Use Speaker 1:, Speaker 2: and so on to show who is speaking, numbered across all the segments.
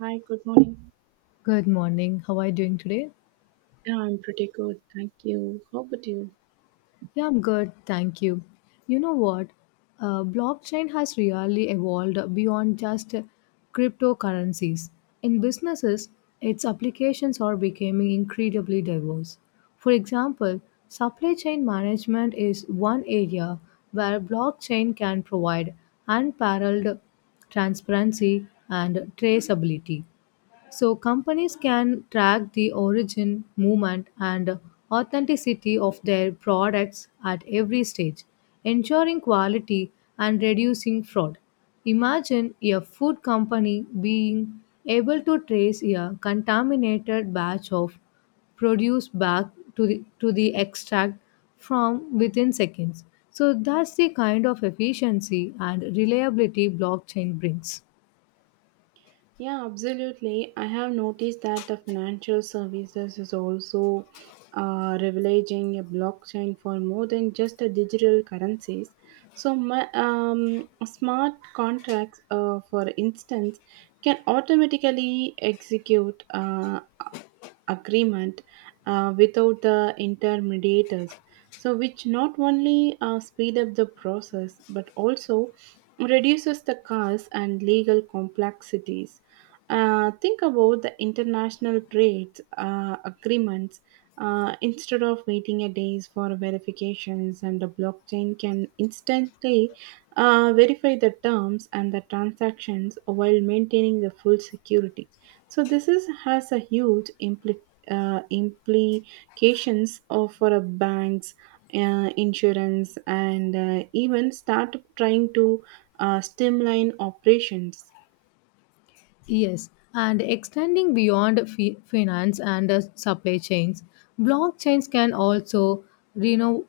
Speaker 1: Hi, good morning.
Speaker 2: Good morning. How are you doing today?
Speaker 1: Yeah, I'm pretty good. Thank you. How about you?
Speaker 2: Yeah, I'm good. Thank you. You know what? Blockchain has really evolved beyond just cryptocurrencies. In businesses, its applications are becoming incredibly diverse. For example, supply chain management is one area where blockchain can provide unparalleled transparency and traceability. So companies can track the origin, movement, and authenticity of their products at every stage, ensuring quality and reducing fraud. Imagine a food company being able to trace a contaminated batch of produce back to the extract from within seconds. So that's the kind of efficiency and reliability blockchain brings.
Speaker 1: Yeah, absolutely. I have noticed that the financial services is also leveraging a blockchain for more than just the digital currencies. So, my, smart contracts, for instance, can automatically execute. Agreement without the intermediators, so which not only speed up the process but also reduces the costs and legal complexities. Think about the international trade agreements. Instead of waiting a days for verifications, and the blockchain can instantly verify the terms and the transactions while maintaining the full security. So this is has a huge implications of for a banks, insurance, and even start trying to streamline operations.
Speaker 2: Yes, and extending beyond finance and supply chains, blockchains can also reno-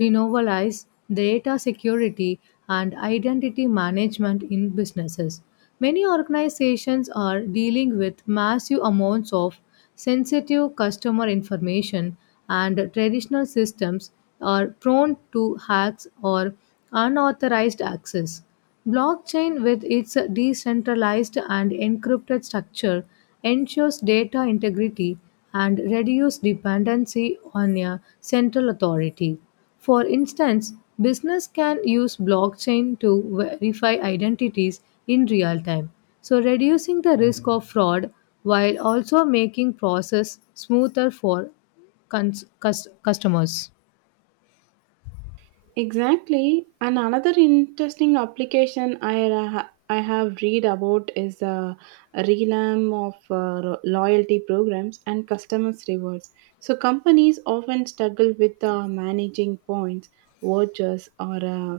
Speaker 2: renovalize data security and identity management in businesses. Many organizations are dealing with massive amounts of sensitive customer information, and traditional systems are prone to hacks or unauthorized access. Blockchain, with its decentralized and encrypted structure, ensures data integrity and reduces dependency on a central authority. For instance, business can use blockchain to verify identities in real time, so reducing the risk of fraud while also making process smoother for customers.
Speaker 1: Exactly. And another interesting application I have read about is a realm of loyalty programs and customers rewards. So companies often struggle with managing points, vouchers, or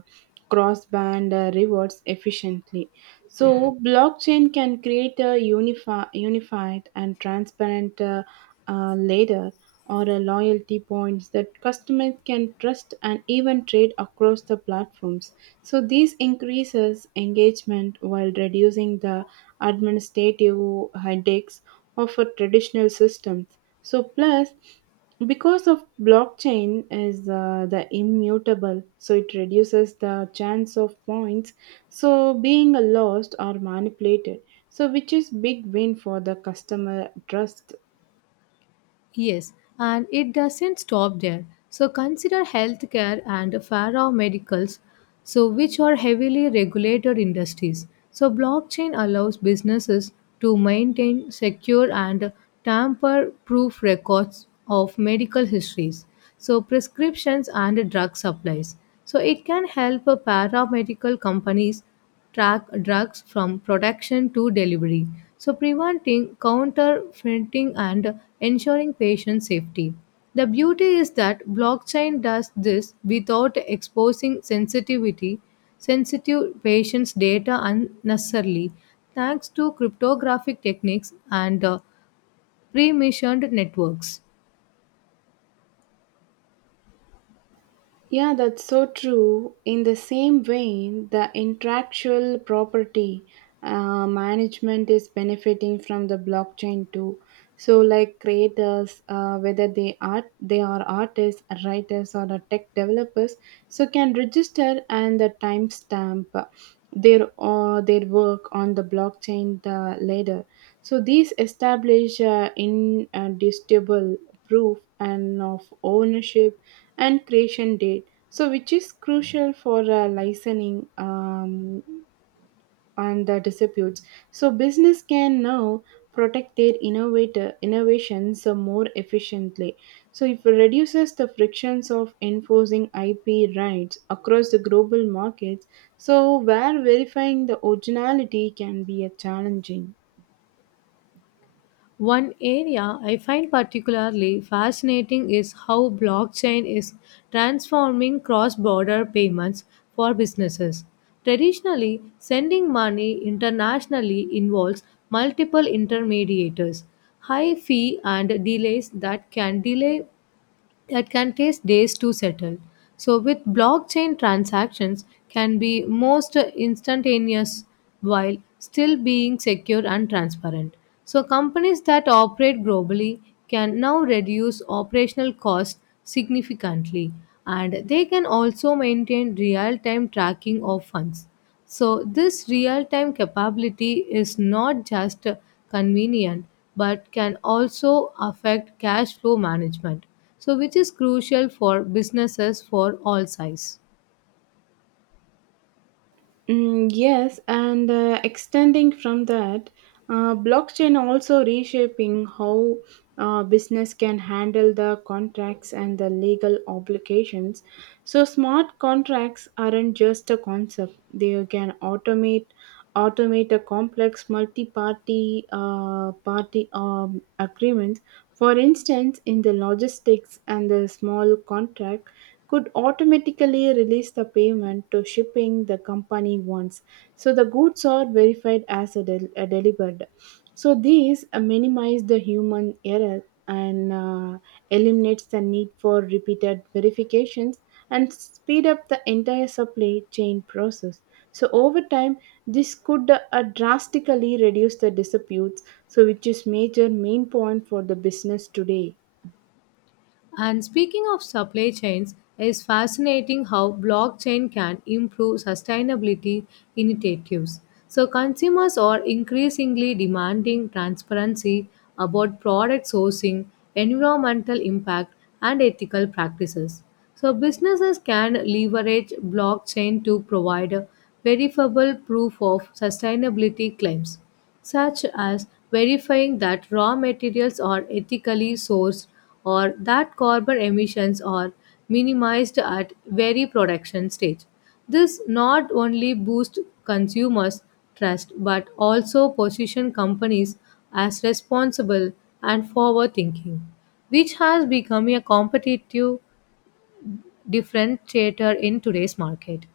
Speaker 1: cross-band rewards efficiently. So blockchain can create a unified and transparent ladder or a loyalty points that customers can trust and even trade across the platforms. So this increases engagement while reducing the administrative headaches of a traditional systems. So plus because of blockchain is the immutable, so it reduces the chance of points so being lost or manipulated, so which is big win for the customer trust.
Speaker 2: Yes, and it doesn't stop there. So consider healthcare and pharmaceuticals, so which are heavily regulated industries. So blockchain allows businesses to maintain secure and tamper-proof records of medical histories, so prescriptions and drug supplies. So it can help paramedical companies track drugs from production to delivery. So, preventing counterfeiting and ensuring patient safety. The beauty is that blockchain does this without exposing sensitivity, sensitive patients' data unnecessarily, thanks to cryptographic techniques and pre-missioned networks.
Speaker 1: Yeah, that's so true. In the same vein, the intellectual property management is benefiting from the blockchain too. So, like creators, whether they are artists, writers, or the tech developers, so can register and the timestamp their or their work on the blockchain the later. So these establish indisputable proof and of ownership and creation date, so which is crucial for licensing and the disputes. So business can now protect their innovator innovations more efficiently. So it reduces the frictions of enforcing IP rights across the global markets, so where verifying the originality can be a challenging.
Speaker 2: One area I find particularly fascinating is how blockchain is transforming cross border payments for businesses. Traditionally, sending money internationally involves multiple intermediators, high fee, and delays that can delay that can take days to settle. So with blockchain transactions can be most instantaneous while still being secure and transparent. So companies that operate globally can now reduce operational costs significantly and they can also maintain real-time tracking of funds. So, this real time capability is not just convenient but can also affect cash flow management, so which is crucial for businesses for all size.
Speaker 1: Mm, yes, and extending from that, blockchain also reshaping how business can handle the contracts and the legal obligations. So smart contracts aren't just a concept; they can automate a complex multi-party party agreements. For instance, in the logistics and the small contract could automatically release the payment to shipping the company wants. So the goods are verified as delivered. So these minimize the human error and eliminates the need for repeated verifications and speed up the entire supply chain process. So over time, this could drastically reduce the disputes, so which is major main point for the business today.
Speaker 2: And speaking of supply chains, it's fascinating how blockchain can improve sustainability initiatives. So, consumers are increasingly demanding transparency about product sourcing, environmental impact, and ethical practices. So, businesses can leverage blockchain to provide verifiable proof of sustainability claims such as verifying that raw materials are ethically sourced or that carbon emissions are minimized at very production stage. This not only boosts consumers' trust but also position companies as responsible and forward thinking, which has become a competitive differentiator in today's market.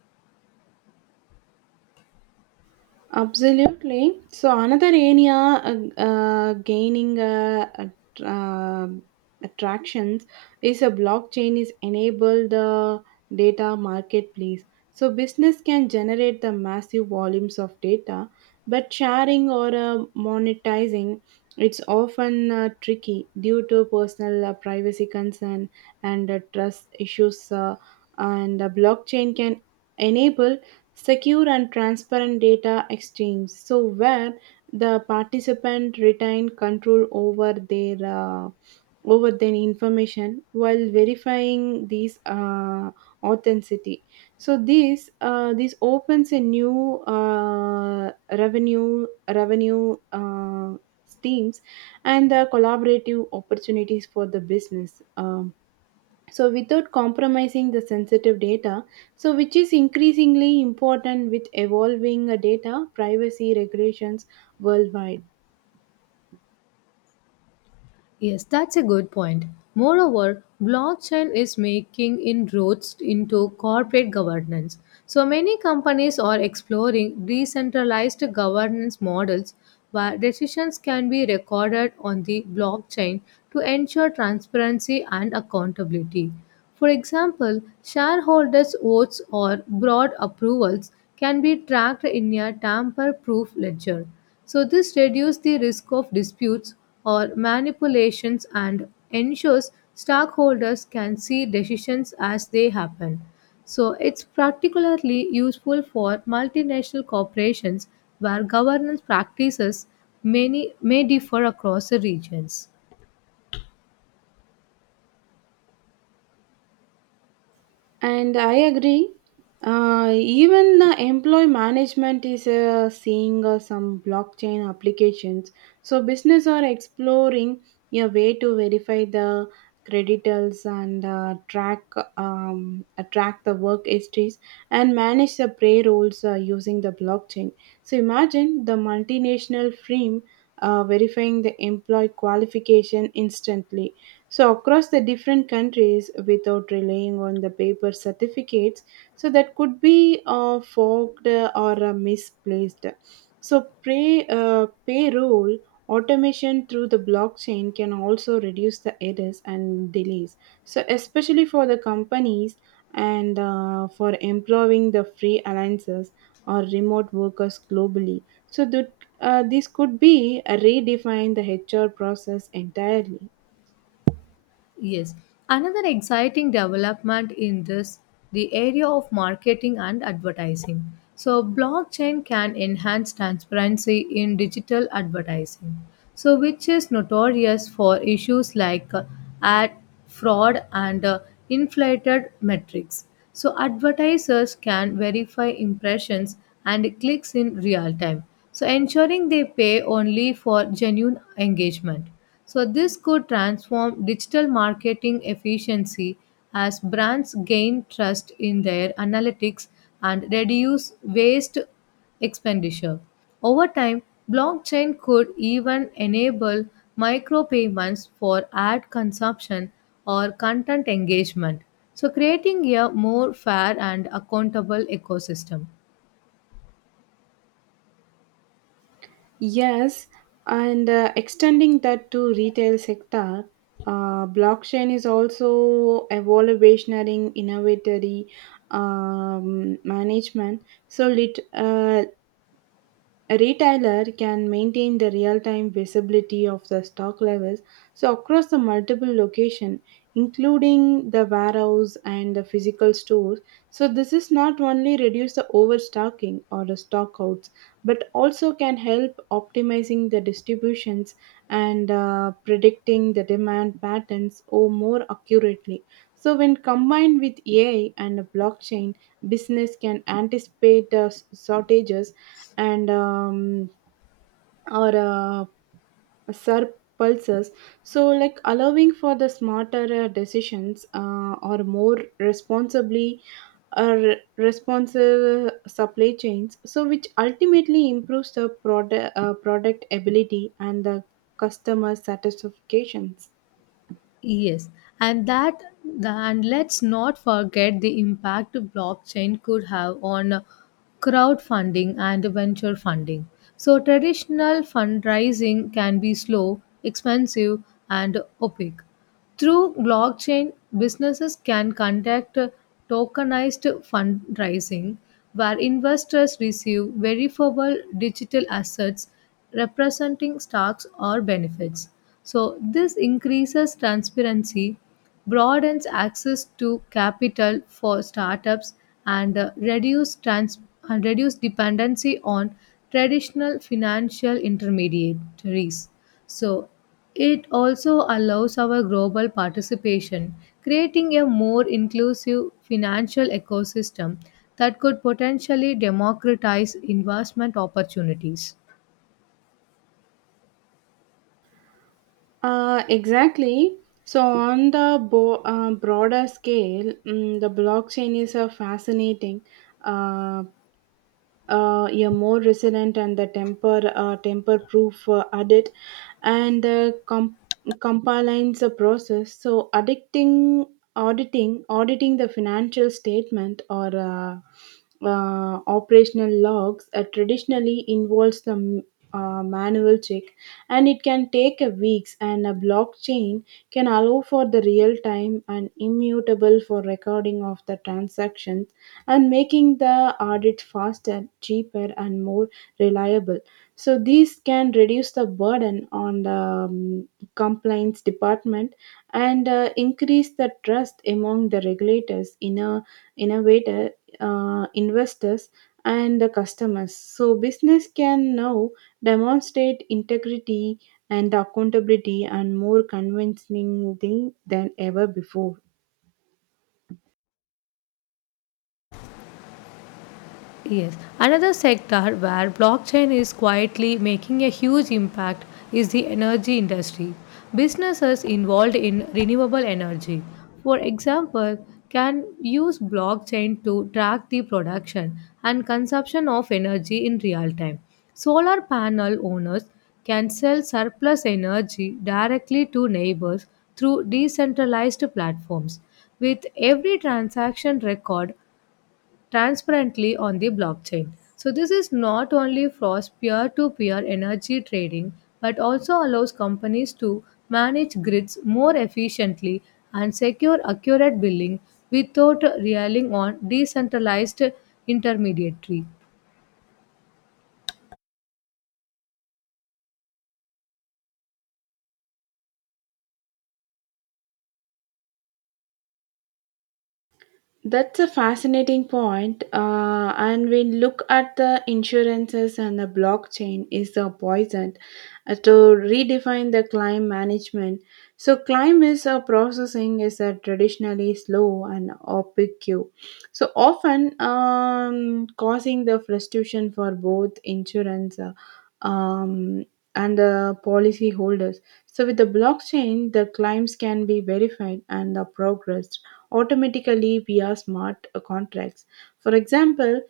Speaker 1: Absolutely. So another area gaining um attractions is a blockchain is enable the data marketplace. So business can generate the massive volumes of data, but sharing or monetizing it's often tricky due to personal privacy concern and trust issues. And the blockchain can enable secure and transparent data exchange, so where the participant retain control over their information while verifying these authenticity. So this opens a new revenue revenue streams and the collaborative opportunities for the business. So without compromising the sensitive data, so which is increasingly important with evolving data privacy regulations worldwide.
Speaker 2: Yes, that's a good point. Moreover, blockchain is making inroads into corporate governance. So many companies are exploring decentralized governance models where decisions can be recorded on the blockchain to ensure transparency and accountability. For example, shareholders' votes or broad approvals can be tracked in a tamper proof ledger. So, this reduces the risk of disputes or manipulations and ensures stockholders can see decisions as they happen. So, it's particularly useful for multinational corporations where governance practices may differ across the regions.
Speaker 1: And I agree. Even employee management is seeing some blockchain applications. So business are exploring a way to verify the creditals and track the work histories and manage the payrolls using the blockchain. So imagine the multinational firm verifying the employee qualification instantly so across the different countries without relying on the paper certificates, so that could be forged or misplaced. So payroll automation through the blockchain can also reduce the errors and delays, so especially for the companies and for employing the free alliances or remote workers globally, so that this could be redefine the HR process entirely.
Speaker 2: Yes, another exciting development in this the area of marketing and advertising. So blockchain can enhance transparency in digital advertising. So which is notorious for issues like ad fraud and inflated metrics. So advertisers can verify impressions and clicks in real time. So ensuring they pay only for genuine engagement. So, this could transform digital marketing efficiency as brands gain trust in their analytics and reduce waste expenditure. Over time, blockchain could even enable micropayments for ad consumption or content engagement, so creating a more fair and accountable ecosystem.
Speaker 1: Yes, and extending that to retail sector, blockchain is also evaluationary innovatory management. So a retailer can maintain the real-time visibility of the stock levels so across the multiple location including the warehouse and the physical stores, so this is not only reduce the overstocking or the stockouts but also can help optimizing the distributions and predicting the demand patterns or more accurately. So when combined with AI and blockchain, business can anticipate shortages and or surpluses, so like allowing for the smarter decisions or more responsibly or responsive supply chains, so which ultimately improves the product ability and the customer satisfactions.
Speaker 2: Yes, and let's not forget the impact blockchain could have on crowdfunding and venture funding. So traditional fundraising can be slow, expensive, and opaque. Through blockchain, businesses can conduct tokenized fundraising where investors receive verifiable digital assets representing stocks or benefits. So, this increases transparency, broadens access to capital for startups, and and reduce dependency on traditional financial intermediaries. So, it also allows our global participation, creating a more inclusive financial ecosystem that could potentially democratize investment opportunities.
Speaker 1: Exactly. So, on the broader scale, mm, the blockchain is a fascinating, uh, yeah, more resilient and the temper proof audit and the compliance process. So addicting auditing auditing the financial statement or operational logs traditionally involves the manual check, and it can take a weeks, and a blockchain can allow for the real time and immutable for recording of the transactions, and making the audit faster, cheaper, and more reliable. So these can reduce the burden on the um, compliance department and increase the trust among the regulators, innovator, investors, and the customers. So business can now demonstrate integrity and accountability and more convincingly than ever before.
Speaker 2: Yes, another sector where blockchain is quietly making a huge impact is the energy industry. Businesses involved in renewable energy, for example, can use blockchain to track the production and consumption of energy in real time. Solar panel owners can sell surplus energy directly to neighbors through decentralized platforms. With every transaction record, transparently on the blockchain. So, this is not only frost peer to peer energy trading but also allows companies to manage grids more efficiently and secure accurate billing without relying on decentralized intermediary.
Speaker 1: That's a fascinating point. And we look at the insurances and the blockchain is the poison to redefine the claim management. So claim is processing is traditionally slow and opaque. So often causing the frustration for both insurance um, and the policy holders. So with the blockchain, the claims can be verified and the progress automatically via smart contracts. For example,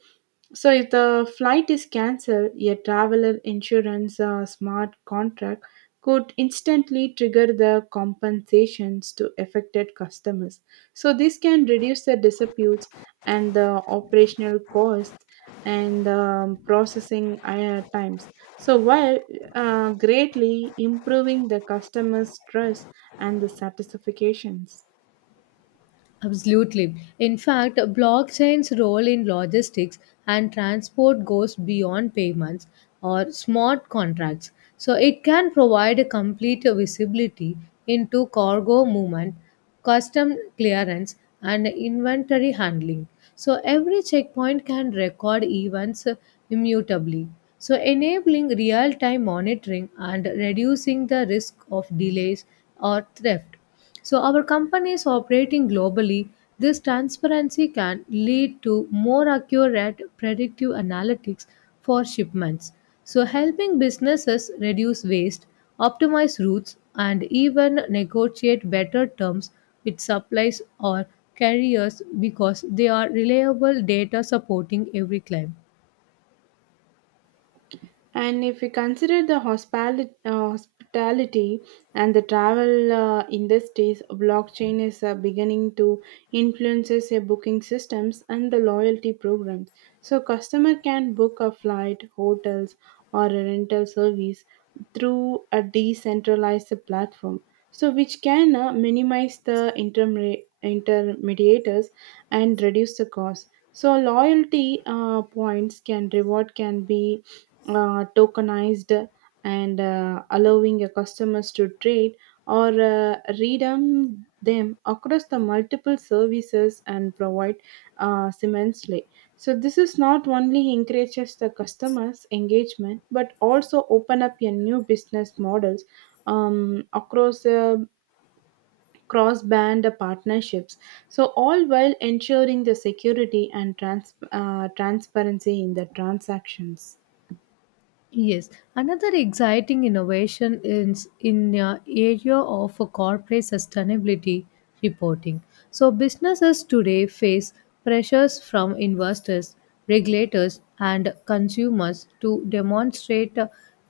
Speaker 1: so if the flight is cancelled, a traveler insurance smart contract could instantly trigger the compensations to affected customers. So this can reduce the disputes and the operational costs and processing times. So while greatly improving the customers' trust and the satisfactions.
Speaker 2: Absolutely. In fact, blockchain's role in logistics and transport goes beyond payments or smart contracts. So it can provide a complete visibility into cargo movement, custom clearance, and inventory handling. So every checkpoint can record events immutably. So enabling real time monitoring and reducing the risk of delays or theft. So, our companies operating globally, this transparency can lead to more accurate predictive analytics for shipments. So, helping businesses reduce waste, optimize routes, and even negotiate better terms with suppliers or carriers because they are reliable data supporting every claim.
Speaker 1: And if we consider the hospitality and the travel industries, blockchain is beginning to influences a booking systems and the loyalty programs. So customer can book a flight, hotels, or a rental service through a decentralized platform, so which can minimize the intermediators and reduce the cost. So loyalty points can reward can be tokenized and allowing your customers to trade or redeem them across the multiple services and provide immensely. So this is not only encourages the customers engagement but also open up your new business models across cross band partnerships. So all while ensuring the security and transparency in the transactions.
Speaker 2: Yes, another exciting innovation is in the area of corporate sustainability reporting. So businesses today face pressures from investors, regulators, and consumers to demonstrate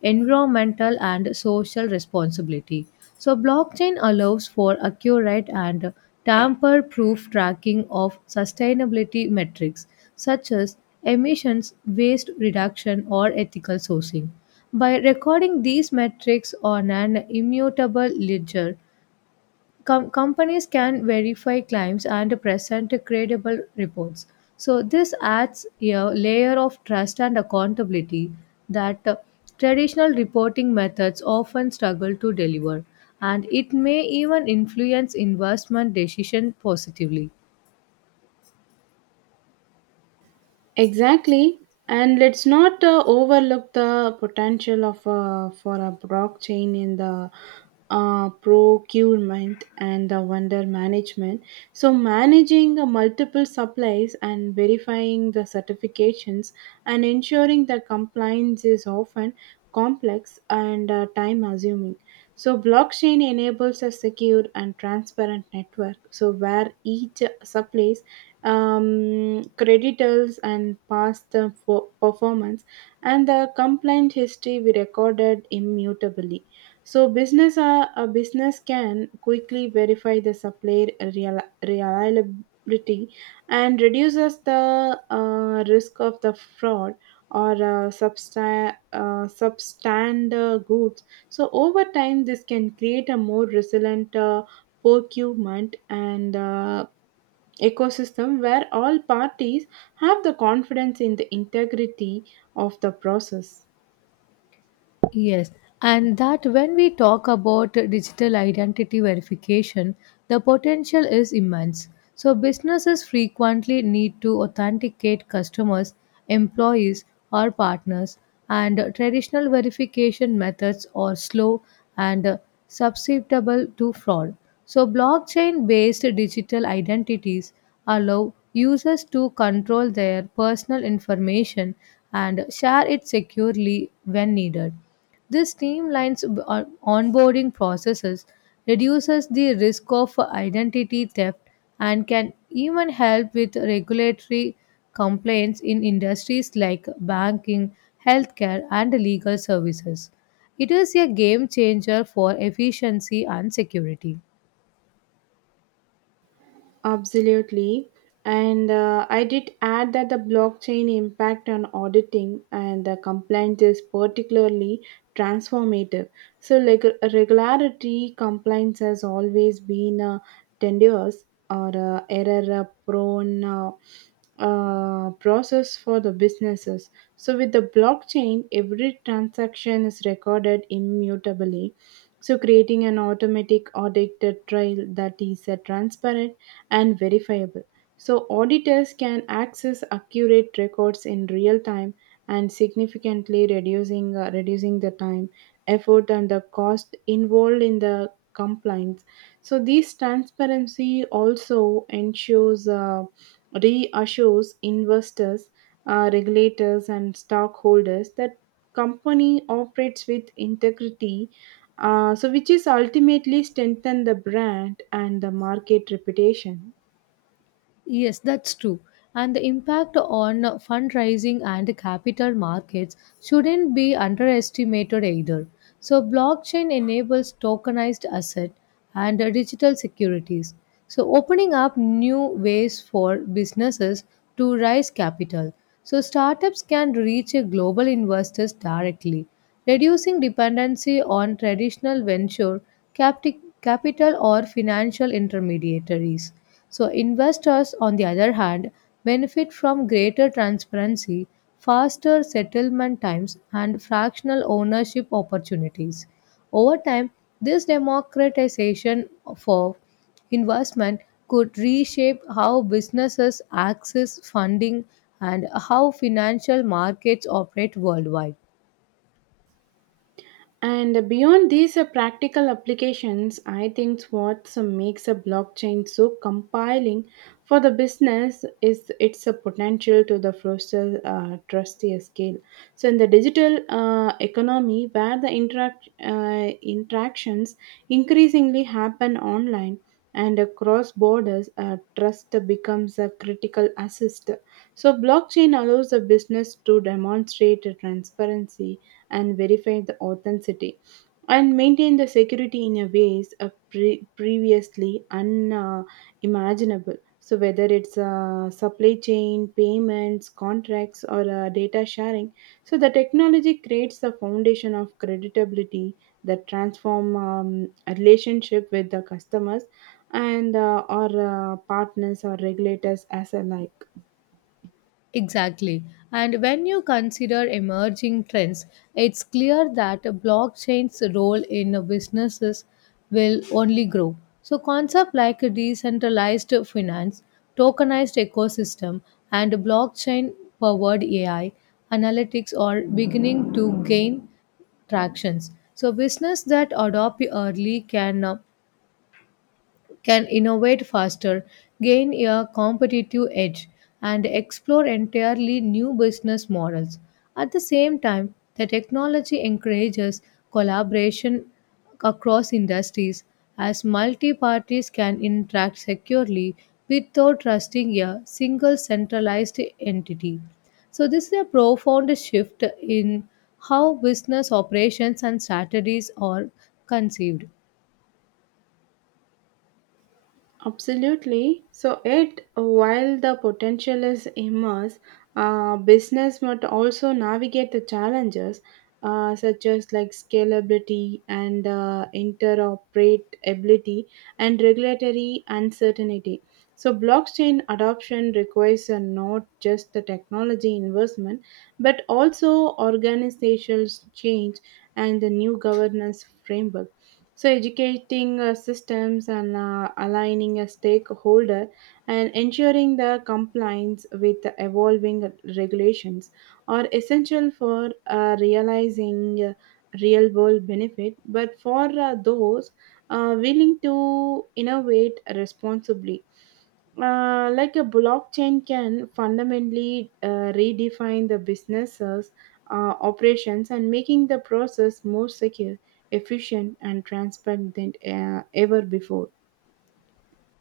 Speaker 2: environmental and social responsibility. So blockchain allows for accurate and tamper-proof tracking of sustainability metrics such as emissions, waste reduction, or ethical sourcing. By recording these metrics on an immutable ledger, companies can verify claims and present credible reports. So, this adds a layer of trust and accountability that traditional reporting methods often struggle to deliver, and it may even influence investment decisions positively.
Speaker 1: Exactly, and let's not overlook the potential of for a blockchain in the procurement and the vendor management. So managing the multiple supplies and verifying the certifications and ensuring that compliance is often complex and time assuming. So, blockchain enables a secure and transparent network. So, where each supplies creditors and past the performance and the complaint history we recorded immutably. So, business a business can quickly verify the supplier reliability and reduces the risk of the fraud or substandard good. So over time, this can create a more resilient procurement and ecosystem where all parties have the confidence in the integrity of the process.
Speaker 2: Yes, and that when we talk about digital identity verification, the potential is immense. So, businesses frequently need to authenticate customers, employees, or partners, and traditional verification methods are slow and susceptible to fraud. So, blockchain based digital identities allow users to control their personal information and share it securely when needed. This streamlines onboarding processes, reduces the risk of identity theft, and can even help with regulatory complaints in industries like banking, healthcare, and legal services. It is a game changer for efficiency and security.
Speaker 1: Absolutely. And I did add that the blockchain impact on auditing and the compliance is particularly transformative. So, like regularity compliance has always been a tenuous or error prone process for the businesses. So, with the blockchain, every transaction is recorded immutably. So, creating an automatic audit trail that is transparent and verifiable. So, auditors can access accurate records in real time and significantly reducing the time, effort, and the cost involved in the compliance. So, this transparency also reassures investors, regulators, and stockholders that company operates with integrity, so which is ultimately strengthen the brand and the market reputation.
Speaker 2: Yes, that's true. And the impact on fundraising and capital markets shouldn't be underestimated either. So, blockchain enables tokenized asset and digital securities. So, opening up new ways for businesses to raise capital. So, startups can reach a global investors directly, reducing dependency on traditional venture capital or financial intermediaries. So, investors, on the other hand, benefit from greater transparency, faster settlement times, and fractional ownership opportunities. Over time, this democratization for investment could reshape how businesses access funding and how financial markets operate worldwide.
Speaker 1: And beyond these practical applications, I think what makes a blockchain so compelling for the business is its potential to the foster trusty scale. So, in the digital economy, where the interactions increasingly happen online and across borders, trust becomes a critical assist. So, blockchain allows the business to demonstrate transparency and verify the authenticity and maintain the security in a ways of previously unimaginable. So whether it's supply chain, payments, contracts, or data sharing, so the technology creates the foundation of credibility that transform a relationship with the customers and or partners or regulators as alike.
Speaker 2: Exactly. And when you consider emerging trends, it's clear that blockchain's role in businesses will only grow. So, concepts like decentralized finance, tokenized ecosystem, and blockchain powered AI analytics are beginning to gain tractions. So, business that adopt early can innovate faster, gain a competitive edge, and explore entirely new business models. At the same time, the technology encourages collaboration across industries as multi parties can interact securely without trusting a single centralized entity. So, this is a profound shift in how business operations and strategies are conceived.
Speaker 1: Absolutely. So, it while the potential is immense, business must also navigate the challenges such as like scalability and interoperability and regulatory uncertainty. So, blockchain adoption requires not just the technology investment but also organizational change and the new governance framework, so educating systems and aligning a stakeholder and ensuring the compliance with the evolving regulations are essential for realizing real world benefit, but for those willing to innovate responsibly, like a blockchain can fundamentally redefine the businesses operations and making the process more secure, efficient, and transparent than ever before.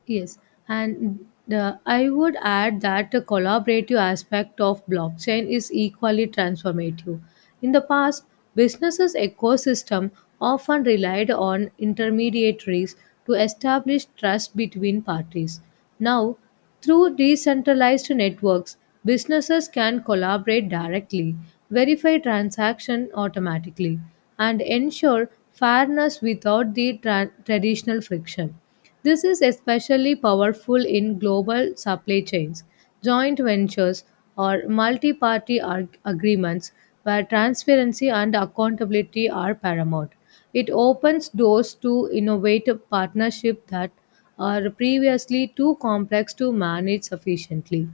Speaker 2: Yes, and I would add that the collaborative aspect of blockchain is equally transformative. In the past, businesses' ecosystem often relied on intermediaries to establish trust between parties. Now, through decentralized networks, businesses can collaborate directly, verify transaction automatically, and ensure fairness without the traditional friction. This is especially powerful in global supply chains, joint ventures, or multi party agreements where transparency and accountability are paramount. It opens doors to innovative partnerships that are previously too complex to manage sufficiently.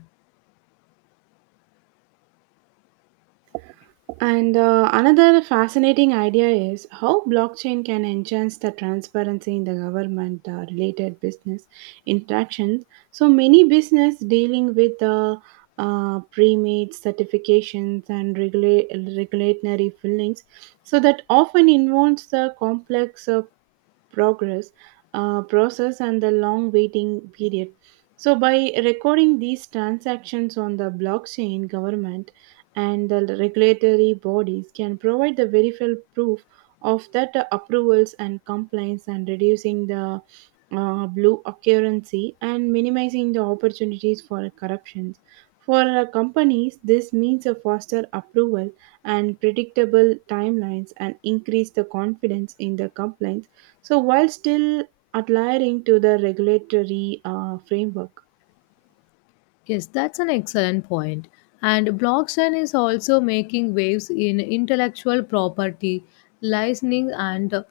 Speaker 1: And another fascinating idea is how blockchain can enhance the transparency in the government related business interactions. So many business dealing with the pre-made certifications and regulatory fillings, so that often involves the complex progress process and the long waiting period. So by recording these transactions on the blockchain, government and the regulatory bodies can provide the verifiable proof of that approvals and compliance and reducing the blue occupancy and minimizing the opportunities for corruptions. For companies, this means a faster approval and predictable timelines and increase the confidence in the compliance. So while still adhering to the regulatory framework.
Speaker 2: Yes, that's an excellent point. And blockchain is also making waves in intellectual property, licensing, and uh,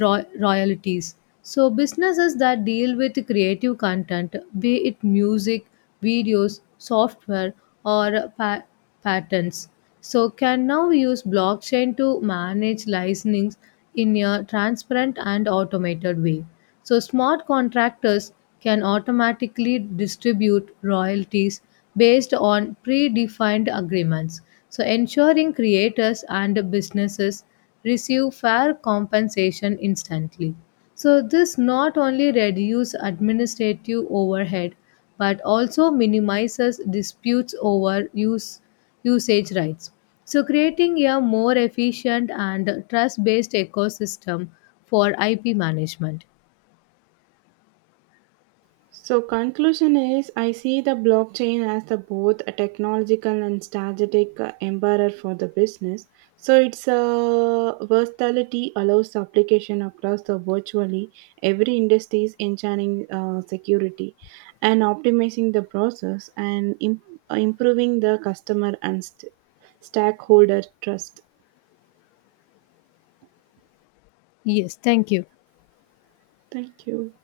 Speaker 2: ro- royalties. So, businesses that deal with creative content, be it music, videos, software, or patents, so can now use blockchain to manage licensing in a transparent and automated way. So, smart contractors can automatically distribute royalties based on predefined agreements. So, ensuring creators and businesses receive fair compensation instantly. So, this not only reduces administrative overhead but also minimizes disputes over usage rights. So, creating a more efficient and trust based ecosystem for IP management.
Speaker 1: So conclusion is I see the blockchain as the both a technological and strategic empower for the business. So its versatility allows application across the virtually every industries, ensuring security and optimizing the process and improving the customer and stakeholder trust.
Speaker 2: Yes, thank you.
Speaker 1: Thank you.